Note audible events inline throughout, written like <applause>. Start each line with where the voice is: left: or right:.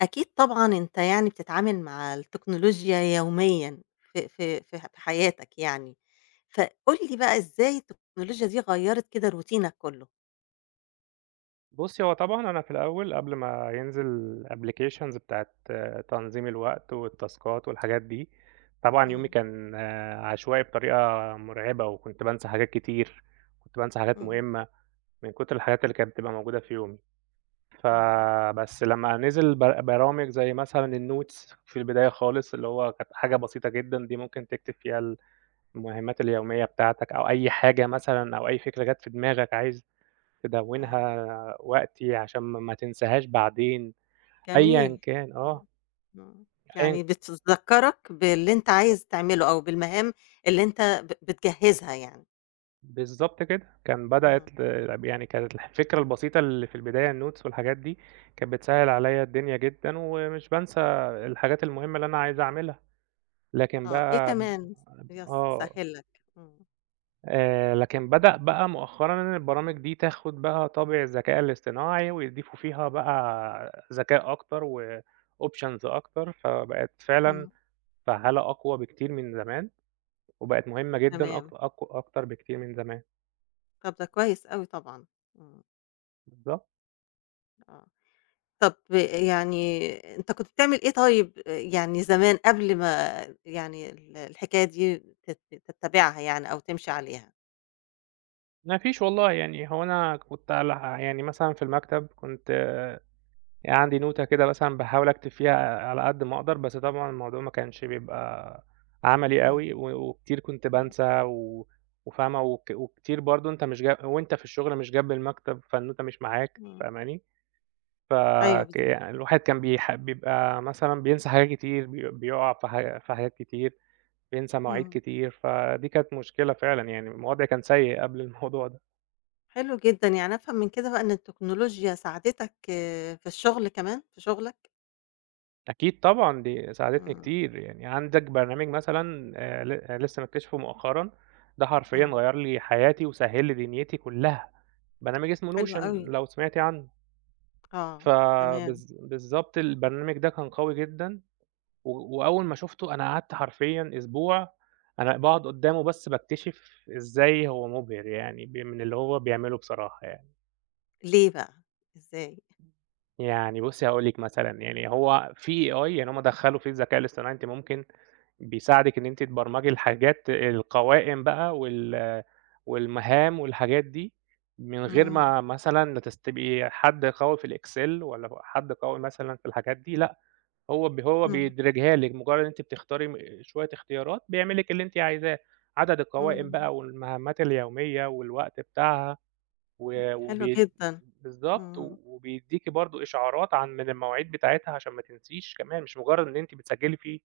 left: أكيد طبعًا أنت يعني بتِتعامل مع التكنولوجيا يوميًا في في في ح غي حياتك يعني. فقُل لي بقى إزاي التكنولوجيا دي غيّرت كده روتينك كُلّه؟
right: بُصّي، هو طبعًا أنا في الأول قبل ما ينزل applications بتاعة تنظيم الوقت، والتاسكات والحاجات دي، طبعًا يومي
left: إمم.
right: كان عشوائي بطريقة مُرعبة وكنت بانسى حاجات كتير، كنت بانسى حاجات
left: إمم.
right: مهمّة، من كُتر الحاجات اللي كانت بتبقى موجودة في يومي ف
left: إمم.
right: بس لمّا نِزِل ب برامج زي مثلًا الnotes في البِداية خالص اللي هو كانت حاجة بسيطة جدًا دي ممكن تكتب فيها ال المهامات اليوميّة بتاعتك أو أي حاجة مثلًا أو أي فكرة جات في دماغك عايز
left: آه.
right: تدوِّنها وقتي عشان م ما تنساهاش بعدين أيًا
left: جميل.
right: كان،
left: إمم.
right: آه.
left: إمم،
right: أيًا
left: يعني بتذكَّرَك باللي أنت عايز تعمله أو بالمهام اللي أنت ب بتجهّزها يعني.
right: بالضبط كده، كان
left: إمم.
right: بدأت ل طَب يعني كانت الفكرة البسيطة اللي في البداية الnotes والحاجات دي، كانت بتسهِّل عليّا الدُنيا جدًا ومش بانسى الحاجات المهمة اللي أنا عايز أعمِلها. لكن
left: آه، إيه
right: بقى ب
left: كمان يس
right: آه.
left: سهِّل لك؟ إمم.
right: آآ لكن بدأ بقى مؤخرًا إن البرامج دي تاخد بقى طابع الذكاء الاصطناعي ويضيفوا فيها بقى ذكاء أكتر وoptions أكتر، فبقِت فعلًا
left: امم.
right: فعّالة أقوى بكتير من زمان، وبقِت مهمّة جدًا
left: تمام.
right: أك أقو أكتر بكتير من زمان.
left: طب ده كويس أوي طبعًا، امم.
right: بالضبط.
left: آه، طَب آآ يعني أنت كنت بتعمل إيه طيب، ي يعني زمان قبل ما يعني ال الحكاية دي تت تتبّعها يعني أو تمشِي عليها؟
right: ما فيش والله، يعني هو أنا كنت عل يعني مثلًا في المكتب كنت عندي نوتة كده مثلًا باحاول أكتب فيها على قد ما أقدَر بس طبعًا الموضوع ما كانش بيبقى عملي
left: امم.
right: أوي و وكتير كُنت
left: امم.
right: بانسى و وفاهمة وك وكتير برضه أنت مش ج وأنت في الشغل مش جنب المكتب، فالنوتة مش معاك
left: امم.
right: فاهماني، ف
left: أيوه،
right: ك
left: بالضبط.
right: الواحد كان بيح بيبقى مثلًا بينسى حاجات كتير، بي بيقع في ح في حاجات كتير، بينسى مواعيد
left: امم.
right: كتير، فدي كانت مشكلة فعلًا يعني الم الوضع كان سيء قبل الموضوع ده.
left: حلو جدًا، يعني أفهم من كده بقى إن التكنولوجيا ساعدتك في الشُغل كمان، في شُغلك؟
right: أكيد طبعًا دي ساعدتني
left: إمم.
right: كتير، يعني عندك برنامج مثلًا آآ، ل لسّه مكتشفه مؤخرًا ده حرفيًا
left: إمم.
right: غيّر لي حياتي وسهِّل لي دُنيتي كُلّها برنامج اسمه
left: حلو
right: Notion
left: أوي.
right: لو سمعتِ عنّه.
left: آه، تمام.
right: فبالض بالضبط البرنامج ده كان قوي جدًا و وأول ما شُفته أنا قعدت حرفيًا أسبوع أنا باقعد قُدّامه بس باكتشف إزاي هو مُبهر يعني ب من اللي هو بيعمله بصراحة يعني.
left: ليه بقى، إزاى؟
right: يعني بُصّي هاقول لِك مثلًا يعني هو فيه AI يعني هم دخّلوا فيه الذكاء الاصطناعي أنتِ ممكن بيساعدِك إن أنتِ تبرمجي الحاجات القوائم بقى وال والمهام والحاجات دي من غير
left: إمم.
right: ما مثلًا تس تبقي حد قوي في الاكسل ولا ل حد قوي مثلًا في الحاجات دي لأ، هو ب هو
left: اهم.
right: بيدرجها لِك مُجرّد أنتِ بتختاري م شوية اختيارات بيعمل لِك اللي أنتِ عايزاه، عدد القوائم
left: إمم.
right: بقى والمهمات اليومية والوقت بتاعها و
left: حلو
right: وبي
left: جدًا،
right: بالضبط و
left: إمم.
right: وبيدّيكِ برضه إشعارات عن من المواعيد بتاعتها عشان ما تنسيش كمان مش مُجرّد إن أنتِ بتسجّلي فيه.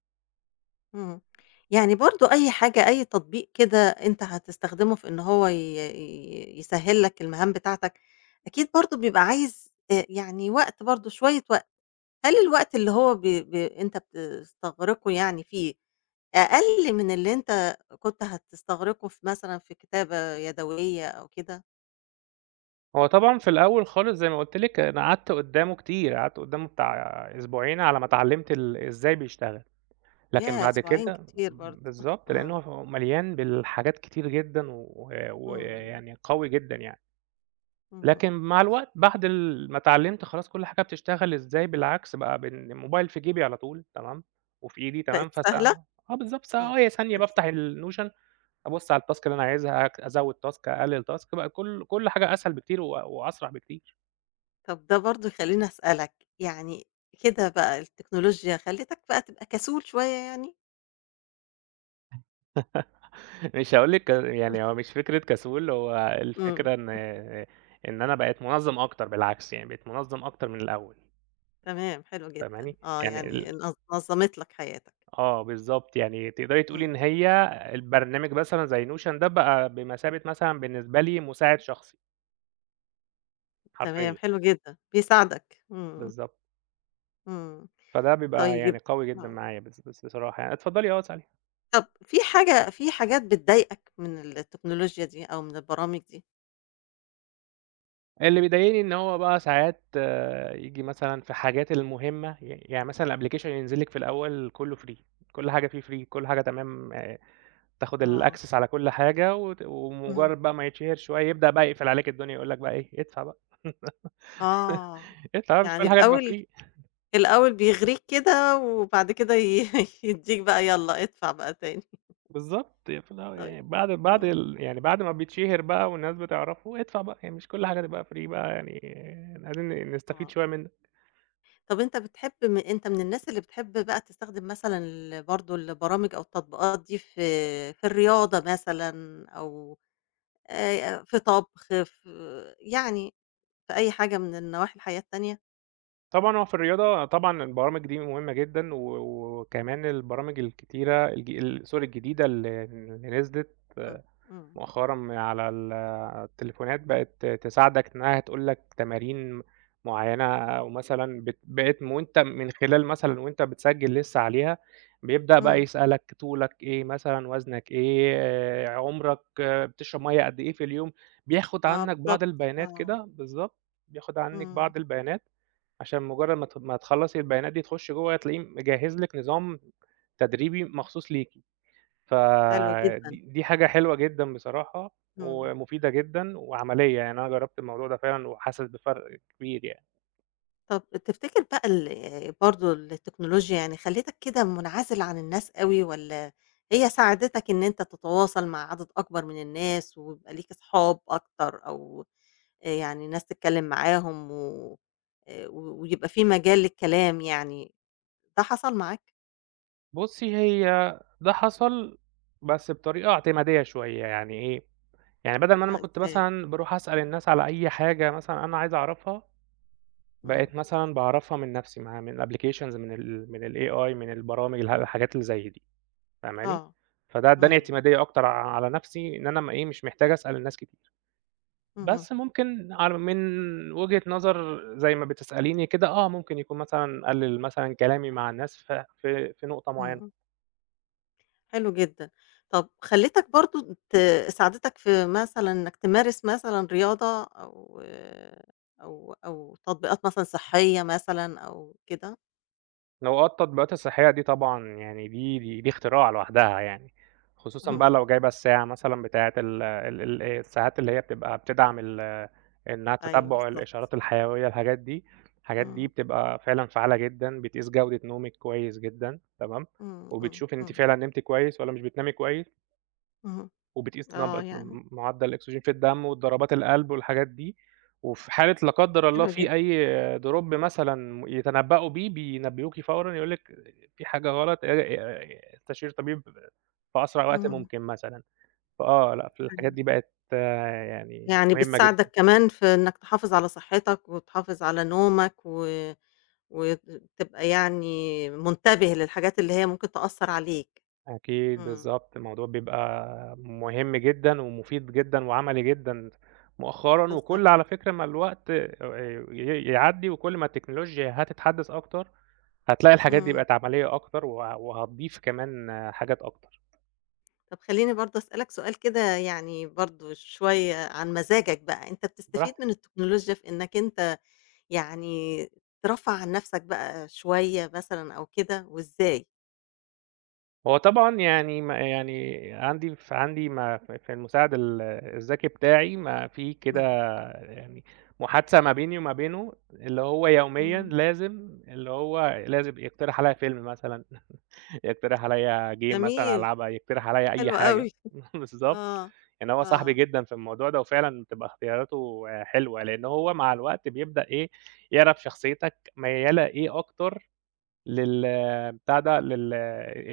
left: امم، يعني برضه أي حاجة، أي تطبيق كده أنت هتستخدمه في إن هو ي ي يسهّل لك المهام بتاعتك، أكيد برضه بيبقى عايز ت يعني وقت برضه شوية وقت، هل الوقت اللي هو ب ب أنت بتستغرقه يعني فيه أقل من اللي أنت كُنت هتستغرقه في مثلًا في كتابة يدويّة أو كده؟
right: هو طبعًا في الأول خالص زي ما قُلت لِك أنا قعَدت قُدّامه كتير، قعَدت قُدّامه بتاع أسبوعين على ما اتعلّمت ال إزاي بيشتغل، لكن
left: ياه!
right: بعد
left: أسبوعين
right: كده
left: كتير برضه،
right: بالضبط لأنه
left: آه.
right: هو مليان بالحاجات كتير جدًا و و
left: امم.
right: يعني قوي جدًا يعني.
left: اهم.
right: لكن مع الوقت بعد ال ما اتعلّمت خلاص كل حاجة بتشتغل إزاي، بالعكس بقى بالموبايل في جيبي على طول تمام، وفي إيدي تمام،
left: بقِت
right: فس
left: سهلة؟
right: <unintelligible> آه بالضبط، ث
left: امم،
right: هو ثانية
left: بقِت
right: بافتح
left: سهلة.
right: الNotion، أبُص على الTask اللي أنا عايزها أك أزوّد Task أقلّل Task بقى كل كل حاجة أسهل بكتير و وأسرع بكتير.
left: طَب ده برضه يخلّيني أسألك، يعني كده بقى التكنولوجيا خلّتك بقى تبقى كسول شوية يعني؟
right: <laughs> مش هاقول لِك يعني
left: <unintelligible>
right: هو مش فكرة كسول هو
left: إمم.
right: الفكرة إن إن أنا بقيت منظّم أكتر، بالعكس يعني بقيت منظّم أكتر من الأول.
left: تمام، حلو جدًا،
right: فاهماني؟
left: آه،
right: يعني
left: يعني
right: ال
left: نظ نظّمت لك حياتك.
right: آه بالضبط، يعني تقدري تقولي
left: إمم.
right: إن هي البرنامج مثلًا زي notion ده بقى بمَثابة مثلًا بالنسبة لي مُساعِد شخصي.
left: تمام،
right: حرفيًا.
left: حلو جدًا، بيساعدك، إمم.
right: بالضبط.
left: إمم،
right: فده بيبقى يعني
left: طيب
right: قوي جدًا
left: آه.
right: معايا بص بص بصراحة يعني، اتفضّلي آه اسألي.
left: طَب في حاجة في حاجات بتضايقك من التكنولوجيا دي أو من البرامج دي؟
right: اللي بيضايقني إن هو بقى ساعات ييجي مثلًا في الحاجات المهمة، ي يعني مثلًا الapplication ينزل لِك في الأول كُلّه free كل حاجة في free كل حاجة تمام تاخد
left: آه.
right: الaccess على كل حاجة وت
left: إمم.
right: ومُجرّد بقى ما يتشهر شوي يبدأ بقى يقفل عليك الدنيا يقول لك بقى إيه ادفع بقى. <laughs>
left: آه،
right: ادفع بقى مش
left: يعني
right: كل حاجة هتبقى
left: الأول
right: free.
left: الأول بيغرِيك كده وبعد كده ي <chuckles> يدّيك بقى يالّا ادفع بقى تاني.
right: بالضبط، هي في الأو
left: طيب،
right: يعني بعد بعد
left: إمم.
right: ال يعني بعد ما بيتشهر بقى والناس بتعرفه ادفع بقى يعني مش كل حاجة تبقى free بقى يعني لازم نستفيد
left: آه.
right: شوية منّك.
left: طَب أنت بتحب م أنت من الناس اللي بتحب بقى تستخدِم مثلًا ال برضه البرامج أو التطبيقات دي في في الرياضة مثلًا أو آآ في طَبخ، في يعني في أي حاجة من النواحي الحياة التانية؟
right: طبعًا هو في الرياضة، طبعًا البرامج دي مهمة جدًا، و و وكمان البرامج الكتيرة الج sorry الجديدة اللي اللي نزلت
left: إمم، إمم.
right: مؤخرًا من على ال التليفونات، بقت تساعدك إنّها تقول لك تمارين م معيّنة، أو مثلًا بت بقت م وأنت من خلال مثلًا وأنت بتسجّل لسّه عليها، بيبدأ بقى
left: إمم.
right: يسألك طولك إيه مثلًا، وزنك إيه، آآ عمرك بتشرب مَيّة قد إيه في اليوم؟ بياخد
left: آه
right: عنّك بعض
left: بالضبط،
right: البيانات
left: آه.
right: كده، بالضبط، بياخد عنِّك
left: إمم.
right: بعض البيانات، عشان مُجرّد ما ت ما تخلّصي البيانات دي، تخُشي جوّه هتلاقيه مجهّز لِك نظام تدريبي مخصوص ليكِ.
left: حلو جدًا.
right: فدي دي حاجة حلوة جدًا بصراحة،
left: إمم.
right: ومفيدة جدًا وعملية، يعني أنا جرّبت الموضوع ده فعلًا وحاسس بفرق كبير يعني.
left: طَب تفتكر بقى ال برضه التكنولوجيا يعني خلّتك كده مُنعزل عن الناس أوي والّا هي ساعدتك إن أنت تتواصل مع عدد أكبر من الناس ويبقى ليك أصحاب أكتر أو آآ يعني ناس تتكلِّم معاهم و آآ و ويبقى في مجال للكلام يعني، ده حصل معاك؟
right: بُصّي، هي ده حصل بس بطريقة اعتمادية شوية، يعني إيه؟ يعني بَدَل ما أنا ما
left: آه
right: كنت
left: إزاي؟
right: مثلًا باروح أسأل الناس على أي حاجة مثلًا أنا عايز أعرفها،
left: إمم.
right: بقيت مثلًا باعرفها من نَفْسي مع من applications من ال من الAI من البرامج اله الحاجات اللي زَي دي فاهماني؟
left: آه،
right: فده ادّاني
left: إمم.
right: اعتمادية أكتر ع على نَفْسي إن أنا م إيه، مش محتاج أسأل الناس كتير.
left: اهم.
right: بس ممكن على من وجهة نظر زَي ما بتسأليني كده آه، ممكن يكون مثلًا أقلِّل مثلًا كلامي مع الناس في في في نقطة معيّنة.
left: إمم. حلو جدًا، طَب خلّتك برضه ت ساعدتك في مثلًا إنّك تمارس مثلًا رياضة أو -أو أو تطبيقات مثلًا صحّية مثلًا أو كده؟
right: نو آه، التطبيقات الصحّية دي طبعًا يعني دي دي دي اختراع لوحدها يعني خصوصًا بقى
left: اهم.
right: لو جايبة الساعة مثلًا بتاعة ال ال ال الساعات اللي هي بتبقى بتدعم ال إنّها
left: أيوه
right: تتبُّع
left: بالضبط.
right: الإشارات الحيوية الحاجات دي، الحاجات دي
left: إمم.
right: بتبقى فعلًا فعّالة جدًا بتقيس جودة نومِك كويس جدًا تمام؟
left: إمم، إمم،
right: وبتشوفي أنتِ
left: إمم.
right: فعلًا نمتِ كويس والّا مش بتنامي كويس.
left: اهم،
right: وبتقيس
left: آه
right: نبض في
left: يعني.
right: مُعدّل الأكسجين في الدَم والضربات القلب والحاجات دي، وفي حالة لا قدّر الله
left: حلو جدًا.
right: في أي Drop مثلًا يتنبّأوا بيه بينبّهوكِ فورًا يقولوا لِك، في حاجة غلط آآ آآ استشير طبيب في أسرع وقت
left: اهم.
right: ممكن مثلًا، فآه، لأ، في الحاجات دي
left: أيوه.
right: بقت يعني
left: يعني
right: مهمة
left: بتساعدك
right: جدًا.
left: كمان في إنّك تحافظ على صحّتك وتحافظ على نومك و وت تبقى يعني منتبه للحاجات اللي هي ممكن تأثّر عليك،
right: أكيد
left: إمم.
right: بالضبط، الموضوع بيبقى مهم جدًا ومُفيد جدًا وعملي جدًا، مؤخرًا
left: بالضبط.
right: وكل على فكرة ما الوقت آآ ي يعدّي وكل ما التكنولوجيا هتتحدّث أكتر، هتلاقي الحاجات دي
left: إمم.
right: بقت عمليّة أكتر و وهتضيف كمان حاجات أكتر.
left: طَب خلّيني برضه أسألك سؤال كده يعني برضه شوية عن مزاجك بقى، أنت
right: براحتِك.
left: بتستفيد من التكنولوجيا في إنّك أنت يعني ترفّه عن نَفْسك بقى شوية مثلًا أو كده وإزاي؟
right: هو طبعًا يعني ما يعني عندي ف عندي ما في في المساعد ال الذكي بتاعي ما في كده
left: إمم.
right: يعني محادثة ما بيني وما بينه اللي هو يوميًا
left: إمم.
right: لازم اللي هو لازم يقترح عليّا فيلم مثلًا، <chuckles> يقترح عليّا game مثلًا
left: جميل،
right: ألعبها، يقترح عليّا أي
left: حلو
right: حاجة،
left: أوي،
right: <chuckles> بالضبط،
left: آه،
right: يعني هو صاحبي
left: آه.
right: جدًا في الموضوع ده وفعلًا بتبقى اختياراته حلوة لإن هو مع الوقت بيبدأ إيه، يعرف شخصيّتك ميّالة إيه أكتر لل بتاع ده لل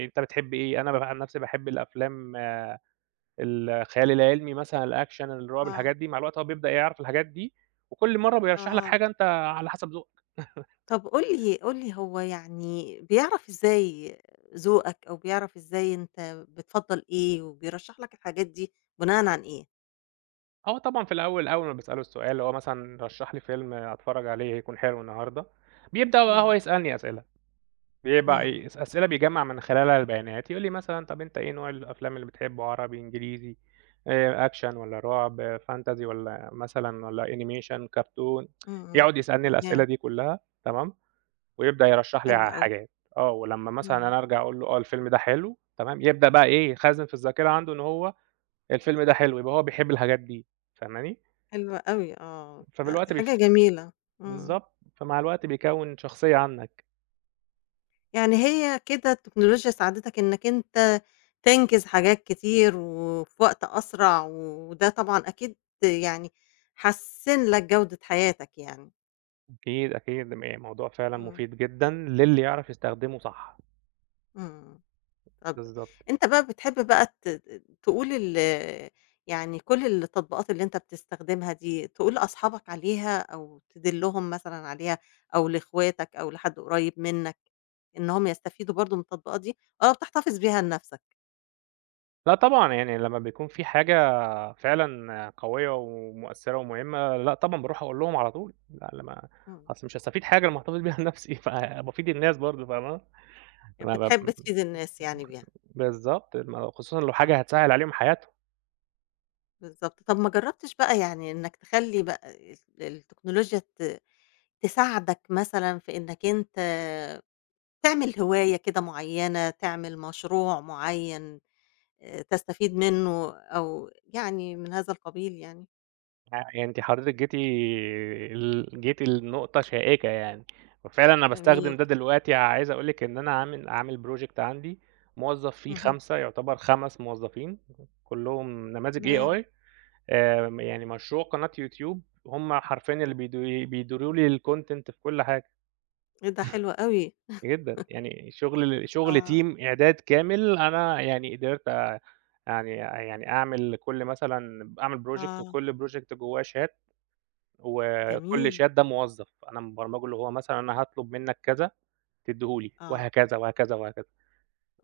right: أنت بتحب إيه، أنا ب أنا عن نَفْسي باحب الأفلام الخيال العلمي مثلًا الأكشن، الرعب
left: آه.
right: الحاجات دي مع الوقت هو بيبدأ يعرف الحاجات دي، وكل مرّه بيرشّح لك
left: آه.
right: حاجة أنت على حَسَب ذوقك. <laughs>
left: طَب قُل لي قُل لي هو يعني بيعرف إزاي ذوقك أو بيعرف إزاي أنت بتفضّل إيه وبيرشّح لك الحاجات دي بُناءً عن إيه؟
right: آه طبعًا في الأول أول ما باسأله السؤال اللي هو مثلًا رشّح لي فيلم أتفرّج عليه يكون حلو النهارده، بيبدأ بقي هو
left: إمم.
right: يسألني أسئلة، بيبقى
left: إمم.
right: إيه أس أسئلة بيجمّع من خلالها البيانات، يقول لي مثلًا طَب أنت إيه نوع الأفلام اللي بتحبّه عربي، إنجليزي، آآ أكشن والّا رُعب، fantasy والّا مثلًا والّا animation ،cartoon؟
left: إمم،
right: <tsk>
left: إمم،
right: يقعد يسألني الأسئلة
left: تمام.
right: دي كُلّها تمام، ويبدأ يرشّح لي ع
left: حلو أوي.
right: حاجات، آه، ولمّا مثلًا
left: إمم.
right: أنا أرجع أقول له آه الفيلم ده حلو تمام، يبدأ بقى إيه، يخزّن في الذاكرة عنده إن هو الفيلم ده حلو يبقى هو بيحب الحاجات دي فاهماني،
left: حلو أوي آه، ده دي
right: فبالوقت
left: حاجة
right: بيف
left: جميلة، إمم.
right: بالضبط، فمع الوقت بيكوّن شخصية عنّك.
left: يعني هي كده التكنولوجيا ساعدتك إنّك أنت تنجز حاجات كتير وفي وقت أسرع و وده طبعًا أكيد يعني حسِّن لك جودة حياتك يعني.
right: أكيد، أكيد <unintelligible> الموضوع فعلًا
left: إمم.
right: مفيد جدًا للي يعرف يستخدمه صح.
left: إمم. إمم، طَب
right: بالضبط.
left: أنت بقى بتحب بقى ت تقول ال يعني كل التطبيقات اللي أنت بتستخدمها دي تقول لأصحابك عليها أو تدلُّهم مثلًا عليها أو لإخواتك أو لحد قريّب منّك إنّهم يستفيدوا برضه من التطبيقات دي أو بتحتفظ بيها لنَفْسك؟
right: لأ طبعًا، يعني لمّا بيكون في حاجة فعلًا قوية ومؤثّرة ومهمة، لأ طبعًا باروح أقول لهم على طول، لأ لمّا
left: إمم.
right: أصل مش هاستفيد حاجة لمّا أحتفظ بيها لنَفْسي فبافيد الناس برضه فاهمه،
left: يع
right: ما بب
left: بتحب تفيد الناس يعني بيها.
right: بالضبط، م خصوصًا لو
left: آه.
right: حاجة هتسهِّل عليهم حياتهم.
left: بالضبط، طَب ما جرّبتش بقى يعني إنّك تخلّي بقى ال التكنولوجيا ت تساعدك مثلًا في إنّك أنت تعمل هواية كده معيّنة، تعمل مشروع معيّن آآ، تستفيد منّه أو يعني من هذا القبيل يعني؟
right: آآ، يعني أنتِ حضرتِك جيتِ ال جيتِ لنقطة شائكة يعني، وفعلًا أنا باستخدم
left: جميل.
right: ده دلوقتي عايز أقول لِك إن أنا عامل عامل project عندي موظّف فيه
left: اهم.
right: 5، يُعتَبر 5 موظّفين كُلّهم نماذج
left: تمام.
right: AI، آآ، م يعني مشروع قناة يوتيوب هم حرفيًا اللي بيد بيديروا لي الcontent في كل حاجة.
left: إيه ده! حلو أوي.
right: <chuckles> جدًا،
left: <laughs>
right: يعني شُغل شُغل
left: آه.
right: team إعداد كامل أنا يعني قدرت آآ، يعني يعني أعمل لكل مثلًا ب أعمل project
left: آه.
right: وكل project جوّاه شات وكل
left: جميل.
right: شات ده موظّف أنا مبرمجه اللي هو مثلًا أنا هاطلُب منّك كذا تدّيه لي
left: آه.
right: وهكذا وهكذا وهكذا.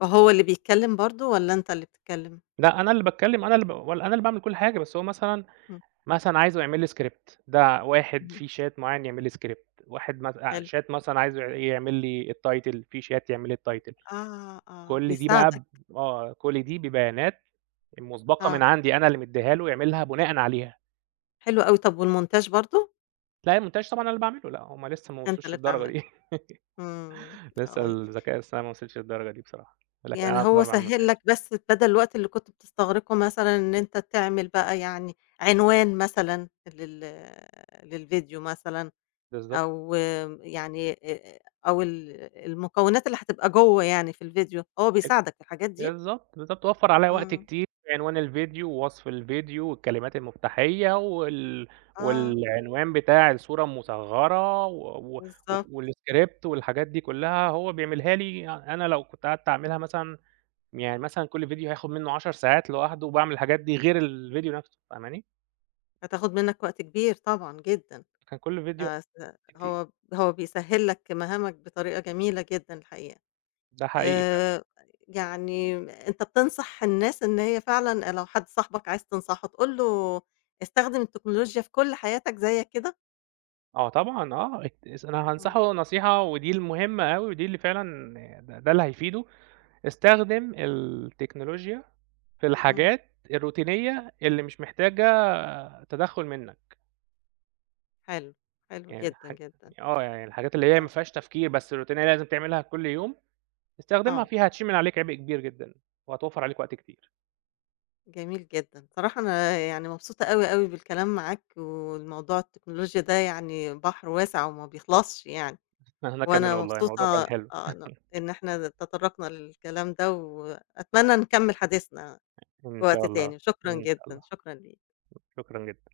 left: وهو اللي بيتكلِّم برضه والّا أنت اللي بتتكلِّم؟
right: لأ أنا اللي باتكلِّم، أنا اللي ب و أنا اللي باعمل كل حاجة بس هو مثلًا
left: إمم.
right: مثلًا عايزه يعمل لي script، ده واحد
left: إمم.
right: في شات معيّن يعمل لي script، واحد مت آآ
left: حلو.
right: شات مثلًا عايزه ع يعمل لي الtitle، في شات يعمل لي الtitle.
left: آه، آه،
right: كل دي بقى
left: بيساعدك.
right: ب آه، كل دي ببيانات مُسبَقة من
left: آه.
right: عندي أنا اللي مدّيها له يعملها بُناءً عليها.
left: حلو أوي، طَب والmontage برضه؟
right: لأ، الmontage طبعًا أنا اللي باعمله، لأ هُم لسّه ما
left: أنت
right: وصلوش
left: اللي
right: للدرجة دي.
left: تعمله. إمم،
right: <laughs> لسّه
left: آه.
right: الذكاء الأصطناعي ما وصلش للدرجة دي بصراحة، لكن
left: يعني
right: أنا ب
left: هو
right: باعمل
left: سهِّل
right: montage.
left: لك بس بَدَل الوقت اللي كنت بتستغرقه مثلًا إن أنت تعمل بقى يعني عنوان مثلًا لل للفيديو مثلًا
right: بالضبط.
left: أو يعني آآ أو ال المكونات اللي هتبقى جوّه يعني في الفيديو هو
right: <unintelligible>
left: بيساعدك في الحاجات دي؟
right: بالضبط، بالضبط، وفّر عليّا وقت
left: إمم.
right: كتير عنوان الفيديو ووصف الفيديو والكلمات المُفتاحيّة وال
left: آه.
right: والعنوان بتاع الصورة المُصغّرة و و وف
left: بالضبط.
right: والاسكريبت والحاجات دي كلّها هو بيعملها لي أ أنا لو كنت قعدت أعملها مثلًا يعني مثلًا كل فيديو هياخُد منّه 10 ساعات لوحده لوباعمل الحاجات دي غير الفيديو َنْفسه فاهماني؟
left: هتاخد منّك وقت كبير طبعًا جدًا.
right: كان كل فيديو
left: آآ س
right: كتي
left: هو هو بيسهِّل لك مهامك بطريقة جميلة جدًا الحقيقة.
right: ده حقيقي فعلًا.
left: آآ يعني أنت بتنصح الناس إن هي فعلًا آآ لو حد صاحبك عايز تنصحه تقول له استخدم التكنولوجيا في كل حياتك زيّك كده؟
right: آه طبعًا، آه، اك أنا
left: إمم.
right: هانصحه نصيحة ودي المهمة أوي ودي اللي فعلًا ده ده اللي هيفيده، استخدم التكنولوجيا في
left: إمم.
right: الحاجات الروتينية اللي مش محتاجة تدخُّل منّك.
left: حلو، حلو
right: يعني
left: جدًا،
right: حج
left: جدًا.
right: آه، يعني الحاجات اللي هي ما
left: آه
right: فيهاش تفكير بس الروتينية لازم تعملها كل يوم، استخدمها
left: آه.
right: فيها هتشيل من عليك عِبء كبير جدًا وهتوفَّر عليك وقت كتير.
left: جميل جدًا، الصراحة أنا يعني مبسوطة أوي، أوي بالكلام معاك، والموضوع التكنولوجيا ده يعني بحر واسع وما بيخلصش يعني
right: أنا كمان
left: وأنا
right: والله
left: مبسوطة
right: الموضوع كان حلو.
left: آآ ن
right: <chuckles>
left: إن إحنا تطرّقنا للكلام ده وأتمنى نكمِّل حديثنا
right: إن
left: في
right: شاء
left: وقت
right: الله،
left: تاني، شكرًا
right: إن شاء الله.
left: جدًا، شكرًا ليك.
right: شكرًا جدًا.